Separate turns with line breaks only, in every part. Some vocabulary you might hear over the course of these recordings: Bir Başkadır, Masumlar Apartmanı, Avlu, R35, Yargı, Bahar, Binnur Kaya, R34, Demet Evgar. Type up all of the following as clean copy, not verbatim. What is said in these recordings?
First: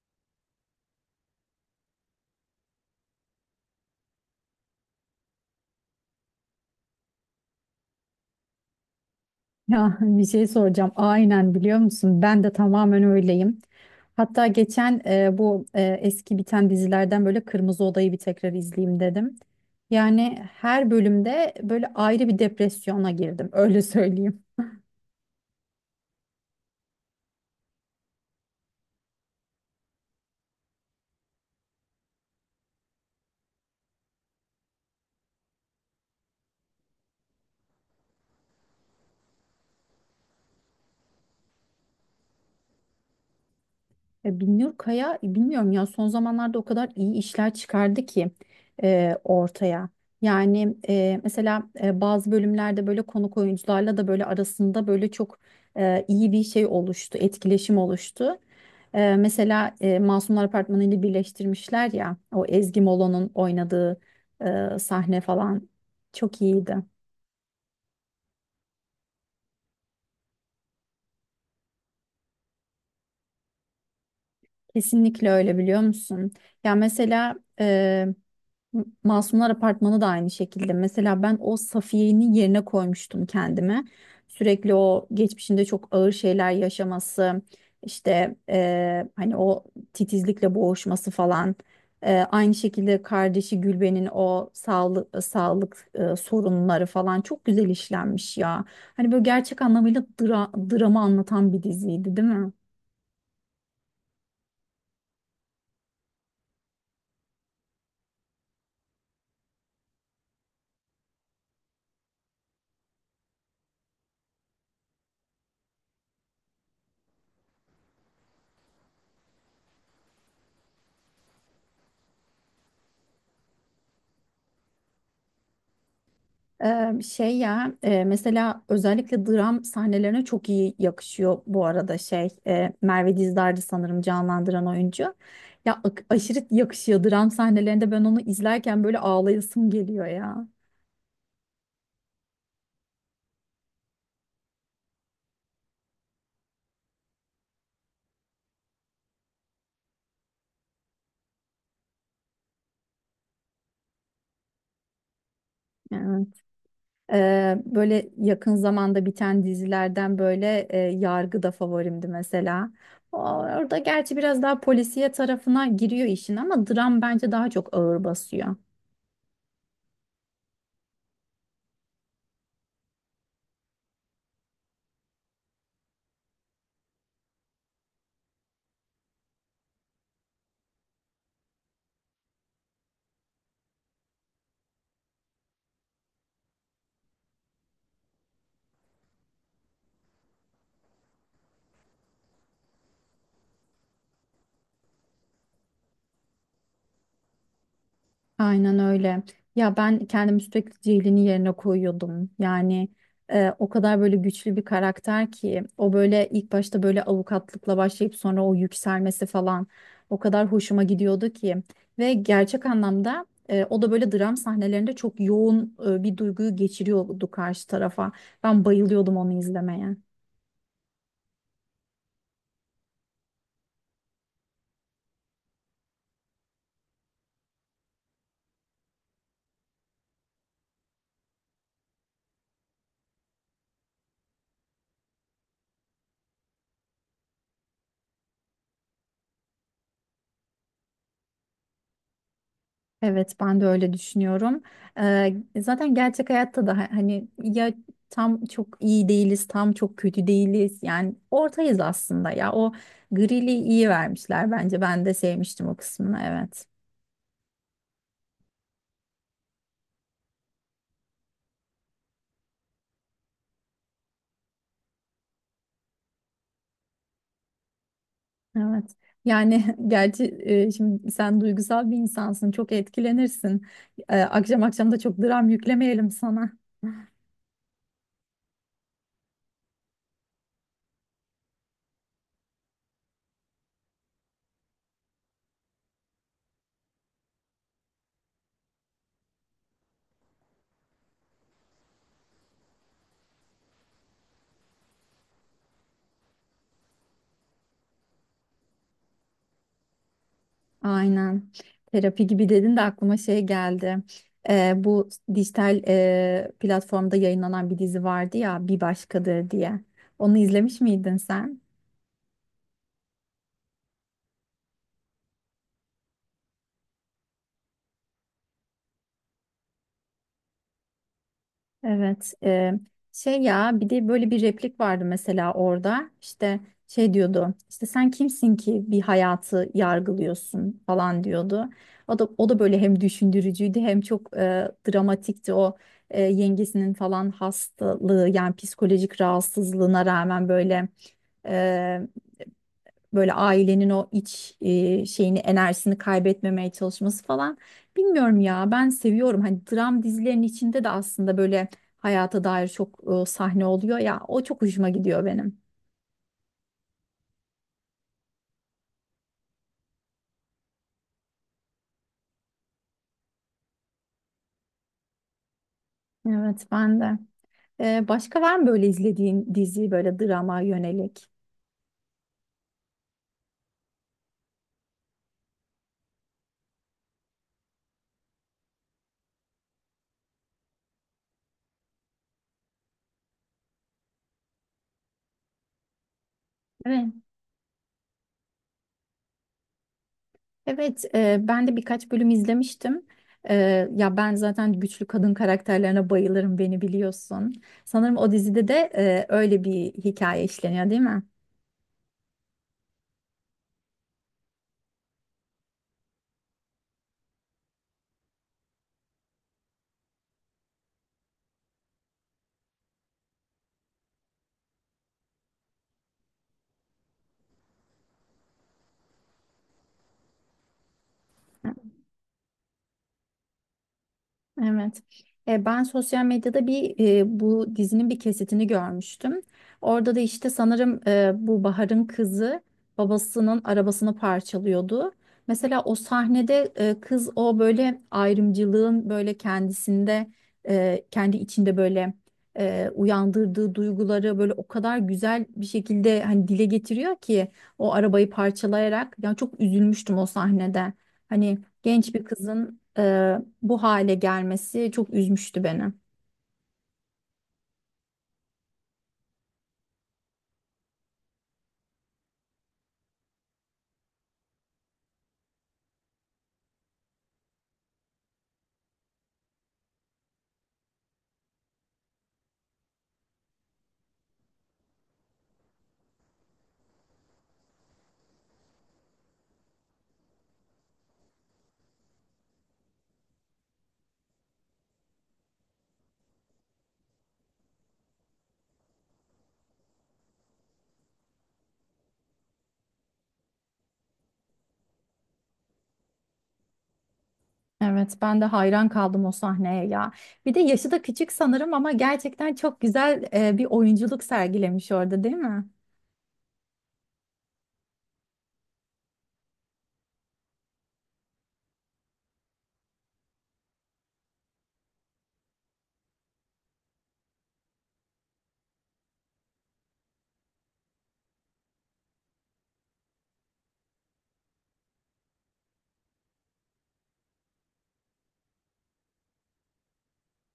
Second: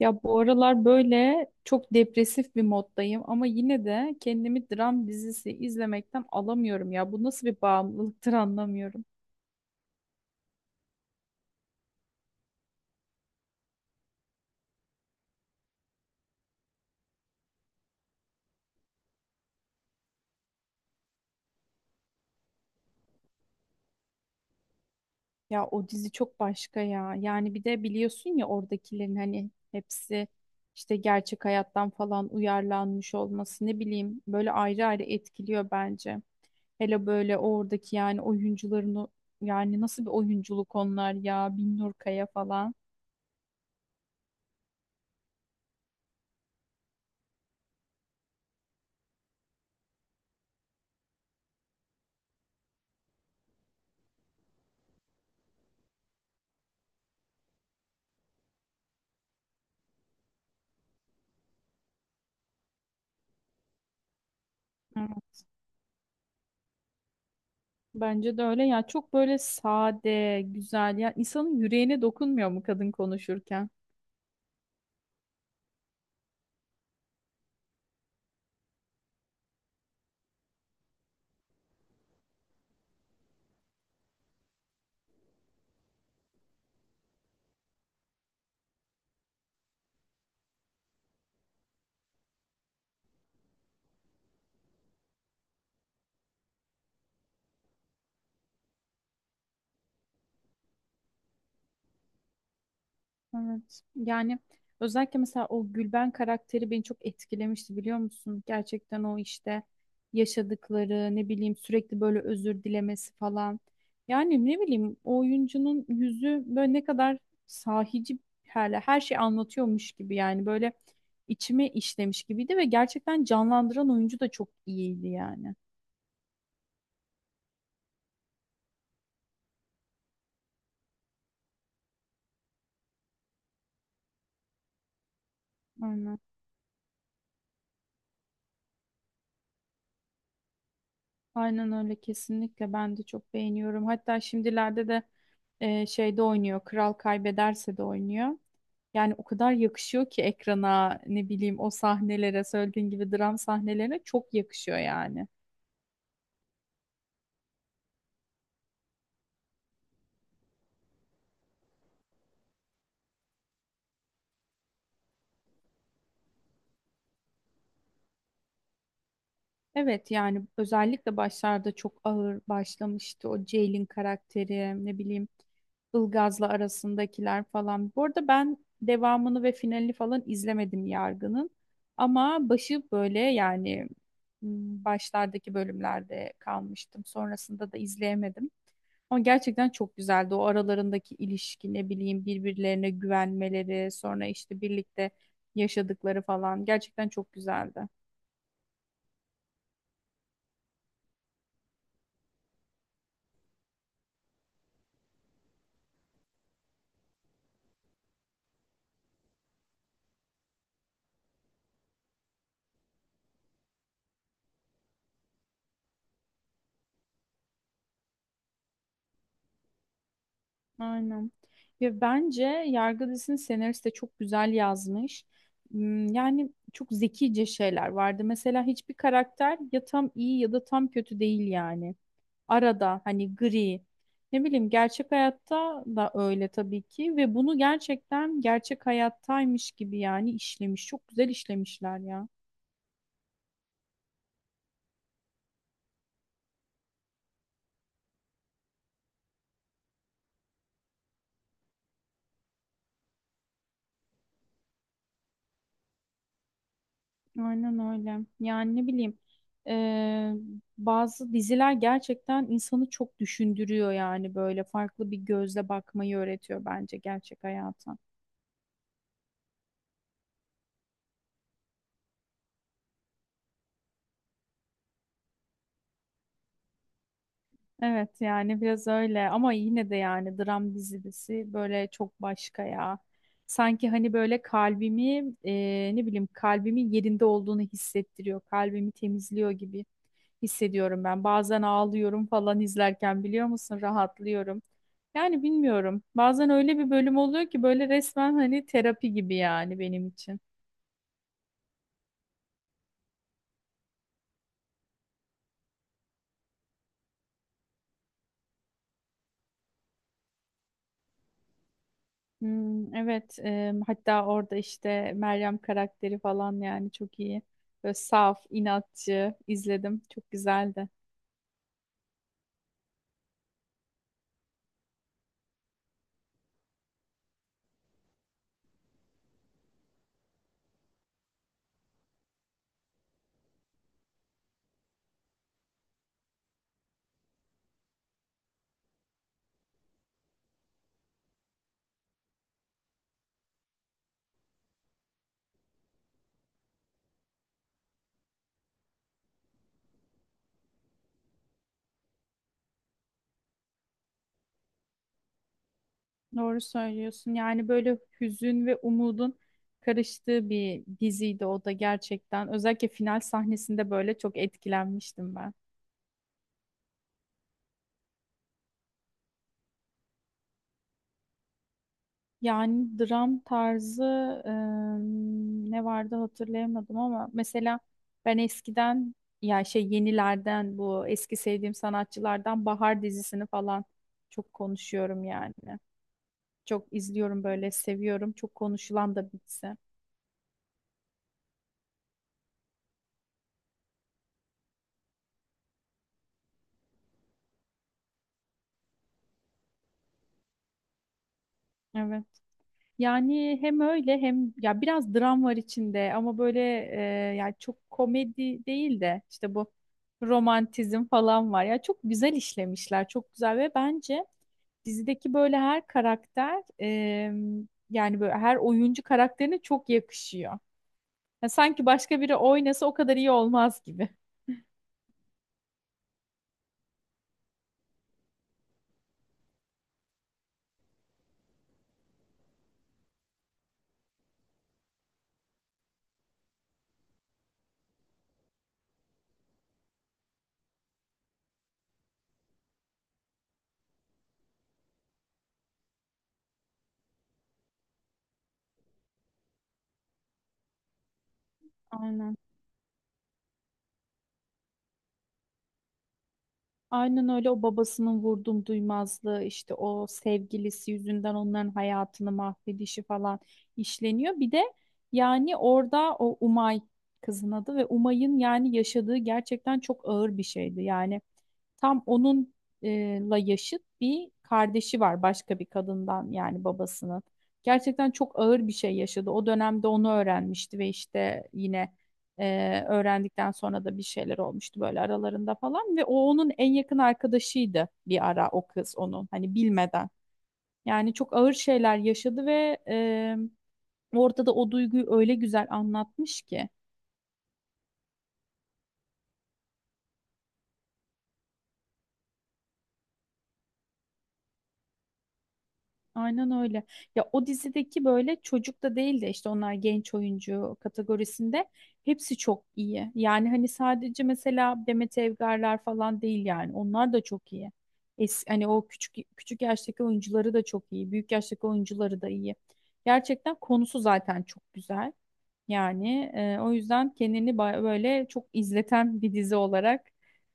Ya bu aralar böyle çok depresif bir moddayım ama yine de kendimi dram dizisi izlemekten alamıyorum ya. Bu nasıl bir bağımlılıktır anlamıyorum.
Ya bir şey soracağım. Aynen biliyor musun? Ben de tamamen öyleyim. Hatta geçen bu eski biten dizilerden böyle Kırmızı Oda'yı bir tekrar izleyeyim dedim. Yani her bölümde böyle ayrı bir depresyona girdim. Öyle söyleyeyim.
Ya o dizi çok başka ya. Yani bir de biliyorsun ya oradakilerin hani hepsi işte gerçek hayattan falan uyarlanmış olması ne bileyim böyle ayrı ayrı etkiliyor bence. Hele böyle oradaki yani oyuncuların yani nasıl bir oyunculuk onlar ya Binnur Kaya falan.
Binnur Kaya bilmiyorum ya son zamanlarda o kadar iyi işler çıkardı ki ortaya. Yani mesela bazı bölümlerde böyle konuk oyuncularla da böyle arasında böyle çok iyi bir şey oluştu, etkileşim oluştu. Mesela Masumlar Apartmanı ile birleştirmişler ya o Ezgi Molo'nun oynadığı sahne falan çok iyiydi.
Bence de öyle ya çok böyle sade, güzel ya insanın yüreğine dokunmuyor mu kadın konuşurken?
Kesinlikle öyle biliyor musun? Ya mesela Masumlar Apartmanı da aynı şekilde. Mesela ben o Safiye'nin yerine koymuştum kendimi. Sürekli o geçmişinde çok ağır şeyler yaşaması, işte hani o titizlikle boğuşması falan. Aynı şekilde kardeşi Gülben'in o sağlık sorunları falan çok güzel işlenmiş ya. Hani böyle gerçek anlamıyla dramı anlatan bir diziydi, değil mi?
Evet. Yani özellikle mesela o Gülben karakteri beni çok etkilemişti biliyor musun? Gerçekten o işte yaşadıkları ne bileyim sürekli böyle özür dilemesi falan. Yani ne bileyim o oyuncunun yüzü böyle ne kadar sahici her şey anlatıyormuş gibi yani böyle içime işlemiş gibiydi ve gerçekten canlandıran oyuncu da çok iyiydi yani.
Şey ya mesela özellikle dram sahnelerine çok iyi yakışıyor bu arada şey Merve Dizdar'dı sanırım canlandıran oyuncu. Ya
Aynen.
aşırı yakışıyor dram sahnelerinde ben onu izlerken böyle ağlayasım geliyor ya.
Aynen öyle kesinlikle ben de çok beğeniyorum. Hatta şimdilerde de şeyde oynuyor. Kral kaybederse de oynuyor. Yani o kadar yakışıyor ki ekrana ne bileyim o sahnelere söylediğin gibi dram sahnelerine çok yakışıyor yani.
Yani. Böyle yakın zamanda biten dizilerden böyle Yargı da favorimdi mesela. Orada gerçi biraz daha polisiye tarafına giriyor işin ama dram bence daha çok ağır basıyor.
Evet yani özellikle başlarda çok ağır başlamıştı o Jail'in karakteri ne bileyim Ilgaz'la arasındakiler falan. Bu arada ben devamını ve finalini falan izlemedim Yargı'nın ama başı böyle yani m, başlardaki bölümlerde kalmıştım. Sonrasında da izleyemedim. Ama gerçekten çok güzeldi. O aralarındaki ilişki ne bileyim birbirlerine güvenmeleri sonra işte birlikte yaşadıkları falan gerçekten çok güzeldi.
Aynen öyle. Ya ben kendimi sürekli Ceylin'in yerine koyuyordum. Yani o kadar böyle güçlü bir karakter ki o böyle ilk başta böyle avukatlıkla başlayıp sonra o yükselmesi falan o kadar hoşuma gidiyordu ki. Ve gerçek anlamda o da böyle dram sahnelerinde çok yoğun bir duyguyu geçiriyordu karşı tarafa. Ben bayılıyordum onu izlemeye.
Aynen. Ve bence Yargı dizisini senarist de çok güzel yazmış. Yani çok zekice şeyler vardı. Mesela hiçbir karakter ya tam iyi ya da tam kötü değil yani. Arada hani gri. Ne bileyim gerçek hayatta da öyle tabii ki ve bunu gerçekten gerçek hayattaymış gibi yani işlemiş. Çok güzel işlemişler ya.
Evet, ben de öyle düşünüyorum. Zaten gerçek hayatta da hani ya tam çok iyi değiliz, tam çok kötü değiliz. Yani ortayız aslında ya. O grili iyi vermişler bence. Ben de sevmiştim o kısmını. Evet.
Aynen öyle. Yani ne bileyim eee, bazı diziler gerçekten insanı çok düşündürüyor yani böyle farklı bir gözle bakmayı öğretiyor bence gerçek hayata.
Evet. Yani gerçi şimdi sen duygusal bir insansın. Çok etkilenirsin. Akşam akşam da çok dram yüklemeyelim sana.
Evet yani biraz öyle ama yine de yani dram dizisi böyle çok başka ya. Sanki hani böyle kalbimi ne bileyim kalbimin yerinde olduğunu hissettiriyor. Kalbimi temizliyor gibi hissediyorum ben. Bazen ağlıyorum falan izlerken biliyor musun rahatlıyorum. Yani bilmiyorum. Bazen öyle bir bölüm oluyor ki böyle resmen hani terapi gibi yani benim için.
Aynen. Terapi gibi dedin de aklıma şey geldi. Bu dijital platformda yayınlanan bir dizi vardı ya Bir Başkadır diye. Onu izlemiş miydin sen?
Hmm, evet, hatta orada işte Meryem karakteri falan yani çok iyi. Böyle saf, inatçı izledim. Çok güzeldi.
Evet, şey ya bir de böyle bir replik vardı mesela orada işte şey diyordu işte sen kimsin ki bir hayatı yargılıyorsun falan diyordu. O da böyle hem düşündürücüydü hem çok dramatikti o yengesinin falan hastalığı yani psikolojik rahatsızlığına rağmen böyle ailenin o iç şeyini enerjisini kaybetmemeye çalışması falan. Bilmiyorum ya ben seviyorum. Hani dram dizilerinin içinde de aslında böyle hayata dair çok sahne oluyor ya. O çok hoşuma gidiyor benim.
Doğru söylüyorsun. Yani böyle hüzün ve umudun karıştığı bir diziydi o da gerçekten. Özellikle final sahnesinde böyle çok etkilenmiştim ben.
Evet ben de. Başka var mı böyle izlediğin dizi böyle drama yönelik?
Yani dram tarzı ne vardı hatırlayamadım ama mesela ben eskiden ya şey yenilerden bu eski sevdiğim sanatçılardan Bahar dizisini falan çok konuşuyorum yani. Çok
Evet.
izliyorum böyle seviyorum. Çok konuşulan da bir dizi.
Evet ben de birkaç bölüm izlemiştim. E, Ya ben zaten güçlü kadın karakterlerine bayılırım beni biliyorsun. Sanırım o dizide de öyle bir hikaye işleniyor değil mi?
Evet. Yani hem öyle hem ya biraz dram var içinde ama böyle yani çok komedi değil de işte bu romantizm falan var. Ya çok güzel işlemişler, çok güzel ve bence dizideki böyle her karakter yani böyle her oyuncu karakterine çok yakışıyor. Ya sanki başka biri oynasa o kadar iyi olmaz gibi.
Evet. Ben sosyal medyada bir bu dizinin bir kesitini görmüştüm. Orada da işte sanırım bu Bahar'ın kızı babasının arabasını parçalıyordu. Mesela o sahnede kız o böyle ayrımcılığın böyle kendisinde kendi içinde böyle uyandırdığı duyguları böyle o kadar güzel bir şekilde hani dile getiriyor ki o arabayı parçalayarak yani çok üzülmüştüm o sahnede. Hani genç bir
Aynen.
kızın bu hale gelmesi çok üzmüştü beni.
Aynen öyle o babasının vurdum duymazlığı işte o sevgilisi yüzünden onların hayatını mahvedişi falan işleniyor. Bir de yani orada o Umay kızın adı ve Umay'ın yani yaşadığı gerçekten çok ağır bir şeydi. Yani tam onun la yaşıt bir kardeşi var başka bir kadından yani babasının. Gerçekten çok ağır bir şey yaşadı. O dönemde onu öğrenmişti ve işte yine öğrendikten sonra da bir şeyler olmuştu böyle aralarında falan ve o onun en yakın arkadaşıydı bir ara o kız onun hani bilmeden. Yani çok ağır şeyler yaşadı ve orada da o duyguyu öyle güzel anlatmış ki.
Evet, ben de hayran kaldım o sahneye ya. Bir de yaşı da küçük sanırım ama gerçekten çok güzel bir oyunculuk sergilemiş orada, değil mi?
Aynen öyle. Ya o dizideki böyle çocuk da değil de işte onlar genç oyuncu kategorisinde hepsi çok iyi. Yani hani sadece mesela Demet Evgarlar falan değil yani. Onlar da çok iyi. Hani o küçük küçük yaştaki oyuncuları da çok iyi. Büyük yaştaki oyuncuları da iyi. Gerçekten konusu zaten çok güzel. Yani o yüzden kendini böyle çok izleten bir dizi olarak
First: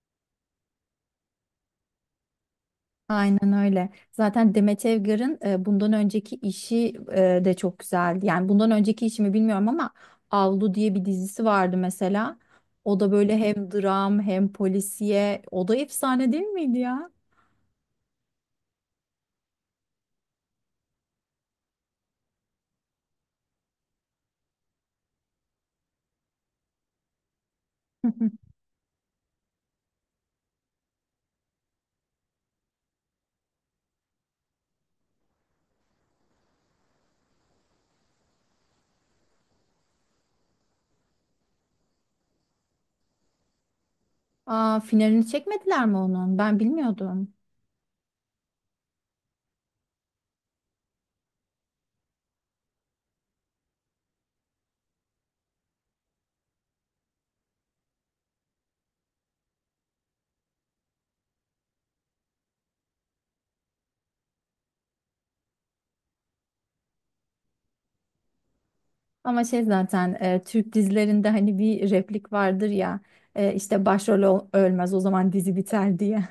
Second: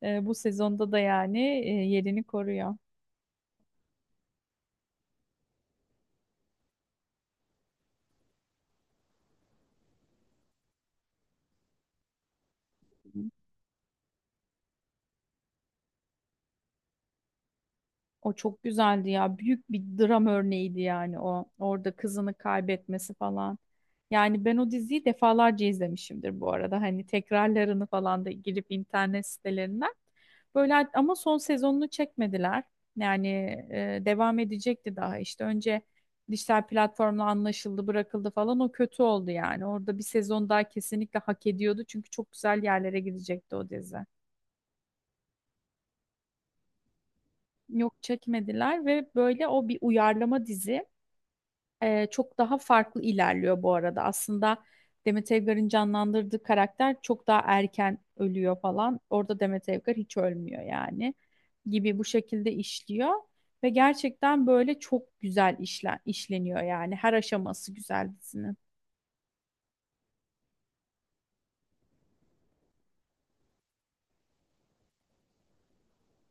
bu sezonda da yani yerini koruyor.
Aynen öyle. Zaten Demet Evgar'ın bundan önceki işi de çok güzeldi. Yani bundan önceki işimi bilmiyorum ama Avlu diye bir dizisi vardı mesela. O da böyle hem dram hem polisiye. O da efsane değil miydi ya?
O çok güzeldi ya. Büyük bir dram örneğiydi yani o. Orada kızını kaybetmesi falan. Yani ben o diziyi defalarca izlemişimdir bu arada. Hani tekrarlarını falan da girip internet sitelerinden. Böyle ama son sezonunu çekmediler. Yani devam edecekti daha. İşte önce dijital platformla anlaşıldı, bırakıldı falan. O kötü oldu yani. Orada bir sezon daha kesinlikle hak ediyordu. Çünkü çok güzel yerlere gidecekti o dizi.
Aa, finalini çekmediler mi onun? Ben bilmiyordum.
Yok çekmediler ve böyle o bir uyarlama dizi. Çok daha farklı ilerliyor bu arada. Aslında Demet Evgar'ın canlandırdığı karakter çok daha erken ölüyor falan. Orada Demet Evgar hiç ölmüyor yani gibi bu şekilde işliyor. Ve gerçekten böyle çok güzel işleniyor yani. Her aşaması güzel dizinin.
Ama şey zaten Türk dizilerinde hani bir replik vardır ya işte başrol ölmez o zaman dizi biter diye.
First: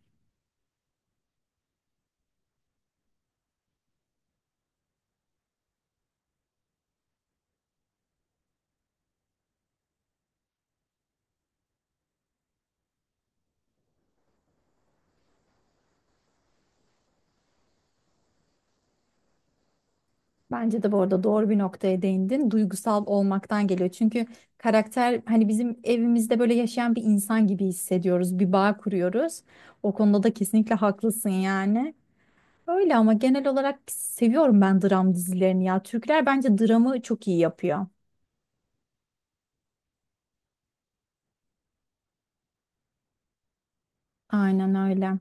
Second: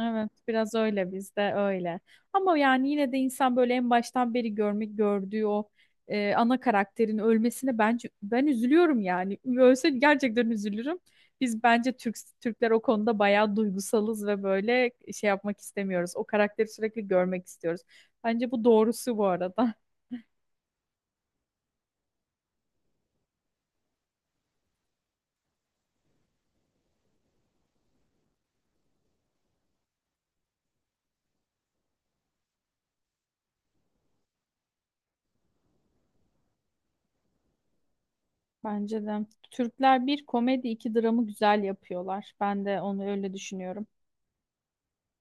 Evet, biraz öyle bizde öyle. Ama yani yine de insan böyle en baştan beri gördüğü o ana karakterin ölmesine bence ben üzülüyorum yani. Ölse gerçekten üzülürüm. Biz bence Türkler o konuda bayağı duygusalız ve böyle şey yapmak istemiyoruz. O karakteri sürekli görmek istiyoruz. Bence bu doğrusu bu arada.
Bence de bu arada doğru bir noktaya değindin. Duygusal olmaktan geliyor. Çünkü karakter hani bizim evimizde böyle yaşayan bir insan gibi hissediyoruz. Bir bağ kuruyoruz. O konuda da kesinlikle haklısın yani. Öyle ama genel olarak seviyorum ben dram dizilerini ya. Türkler bence dramı çok iyi yapıyor.
Bence de. Türkler bir komedi iki dramı güzel yapıyorlar. Ben de onu öyle düşünüyorum.
Aynen öyle.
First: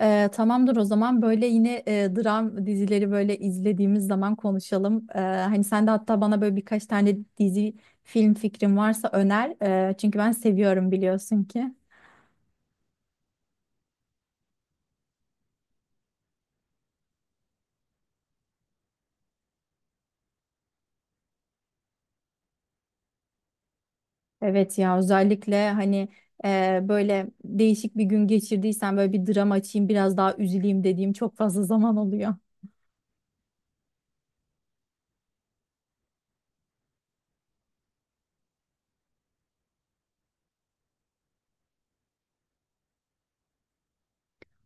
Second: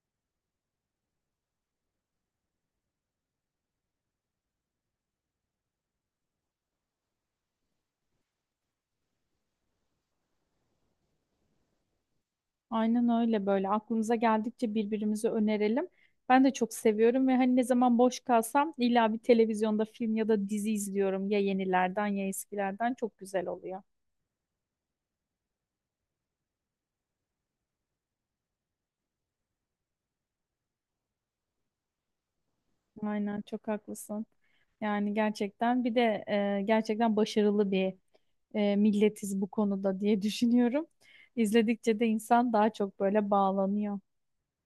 Tamamdır o zaman böyle yine dram dizileri böyle izlediğimiz zaman konuşalım. Hani sen de hatta bana böyle birkaç tane dizi film fikrin varsa öner. Çünkü ben seviyorum biliyorsun ki.
Aynen öyle böyle aklımıza geldikçe birbirimize önerelim. Ben de çok seviyorum ve hani ne zaman boş kalsam illa bir televizyonda film ya da dizi izliyorum. Ya yenilerden ya eskilerden çok güzel oluyor.
Evet ya özellikle hani böyle değişik bir gün geçirdiysen böyle bir dram açayım biraz daha üzüleyim dediğim çok fazla zaman oluyor.
Aynen çok haklısın. Yani gerçekten bir de gerçekten başarılı bir milletiz bu konuda diye düşünüyorum. İzledikçe de insan daha çok böyle bağlanıyor.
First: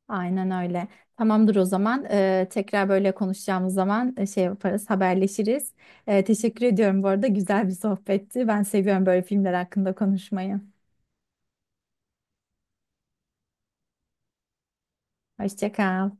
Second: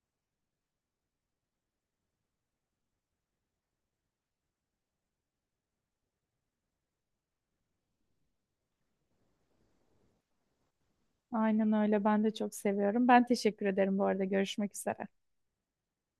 Aynen öyle. Tamamdır o zaman. Tekrar böyle konuşacağımız zaman şey yaparız, haberleşiriz. Teşekkür ediyorum bu arada. Güzel bir sohbetti. Ben seviyorum böyle filmler hakkında konuşmayı.
Aynen öyle. Ben de çok seviyorum. Ben teşekkür ederim bu arada. Görüşmek üzere.
Hoşça kal.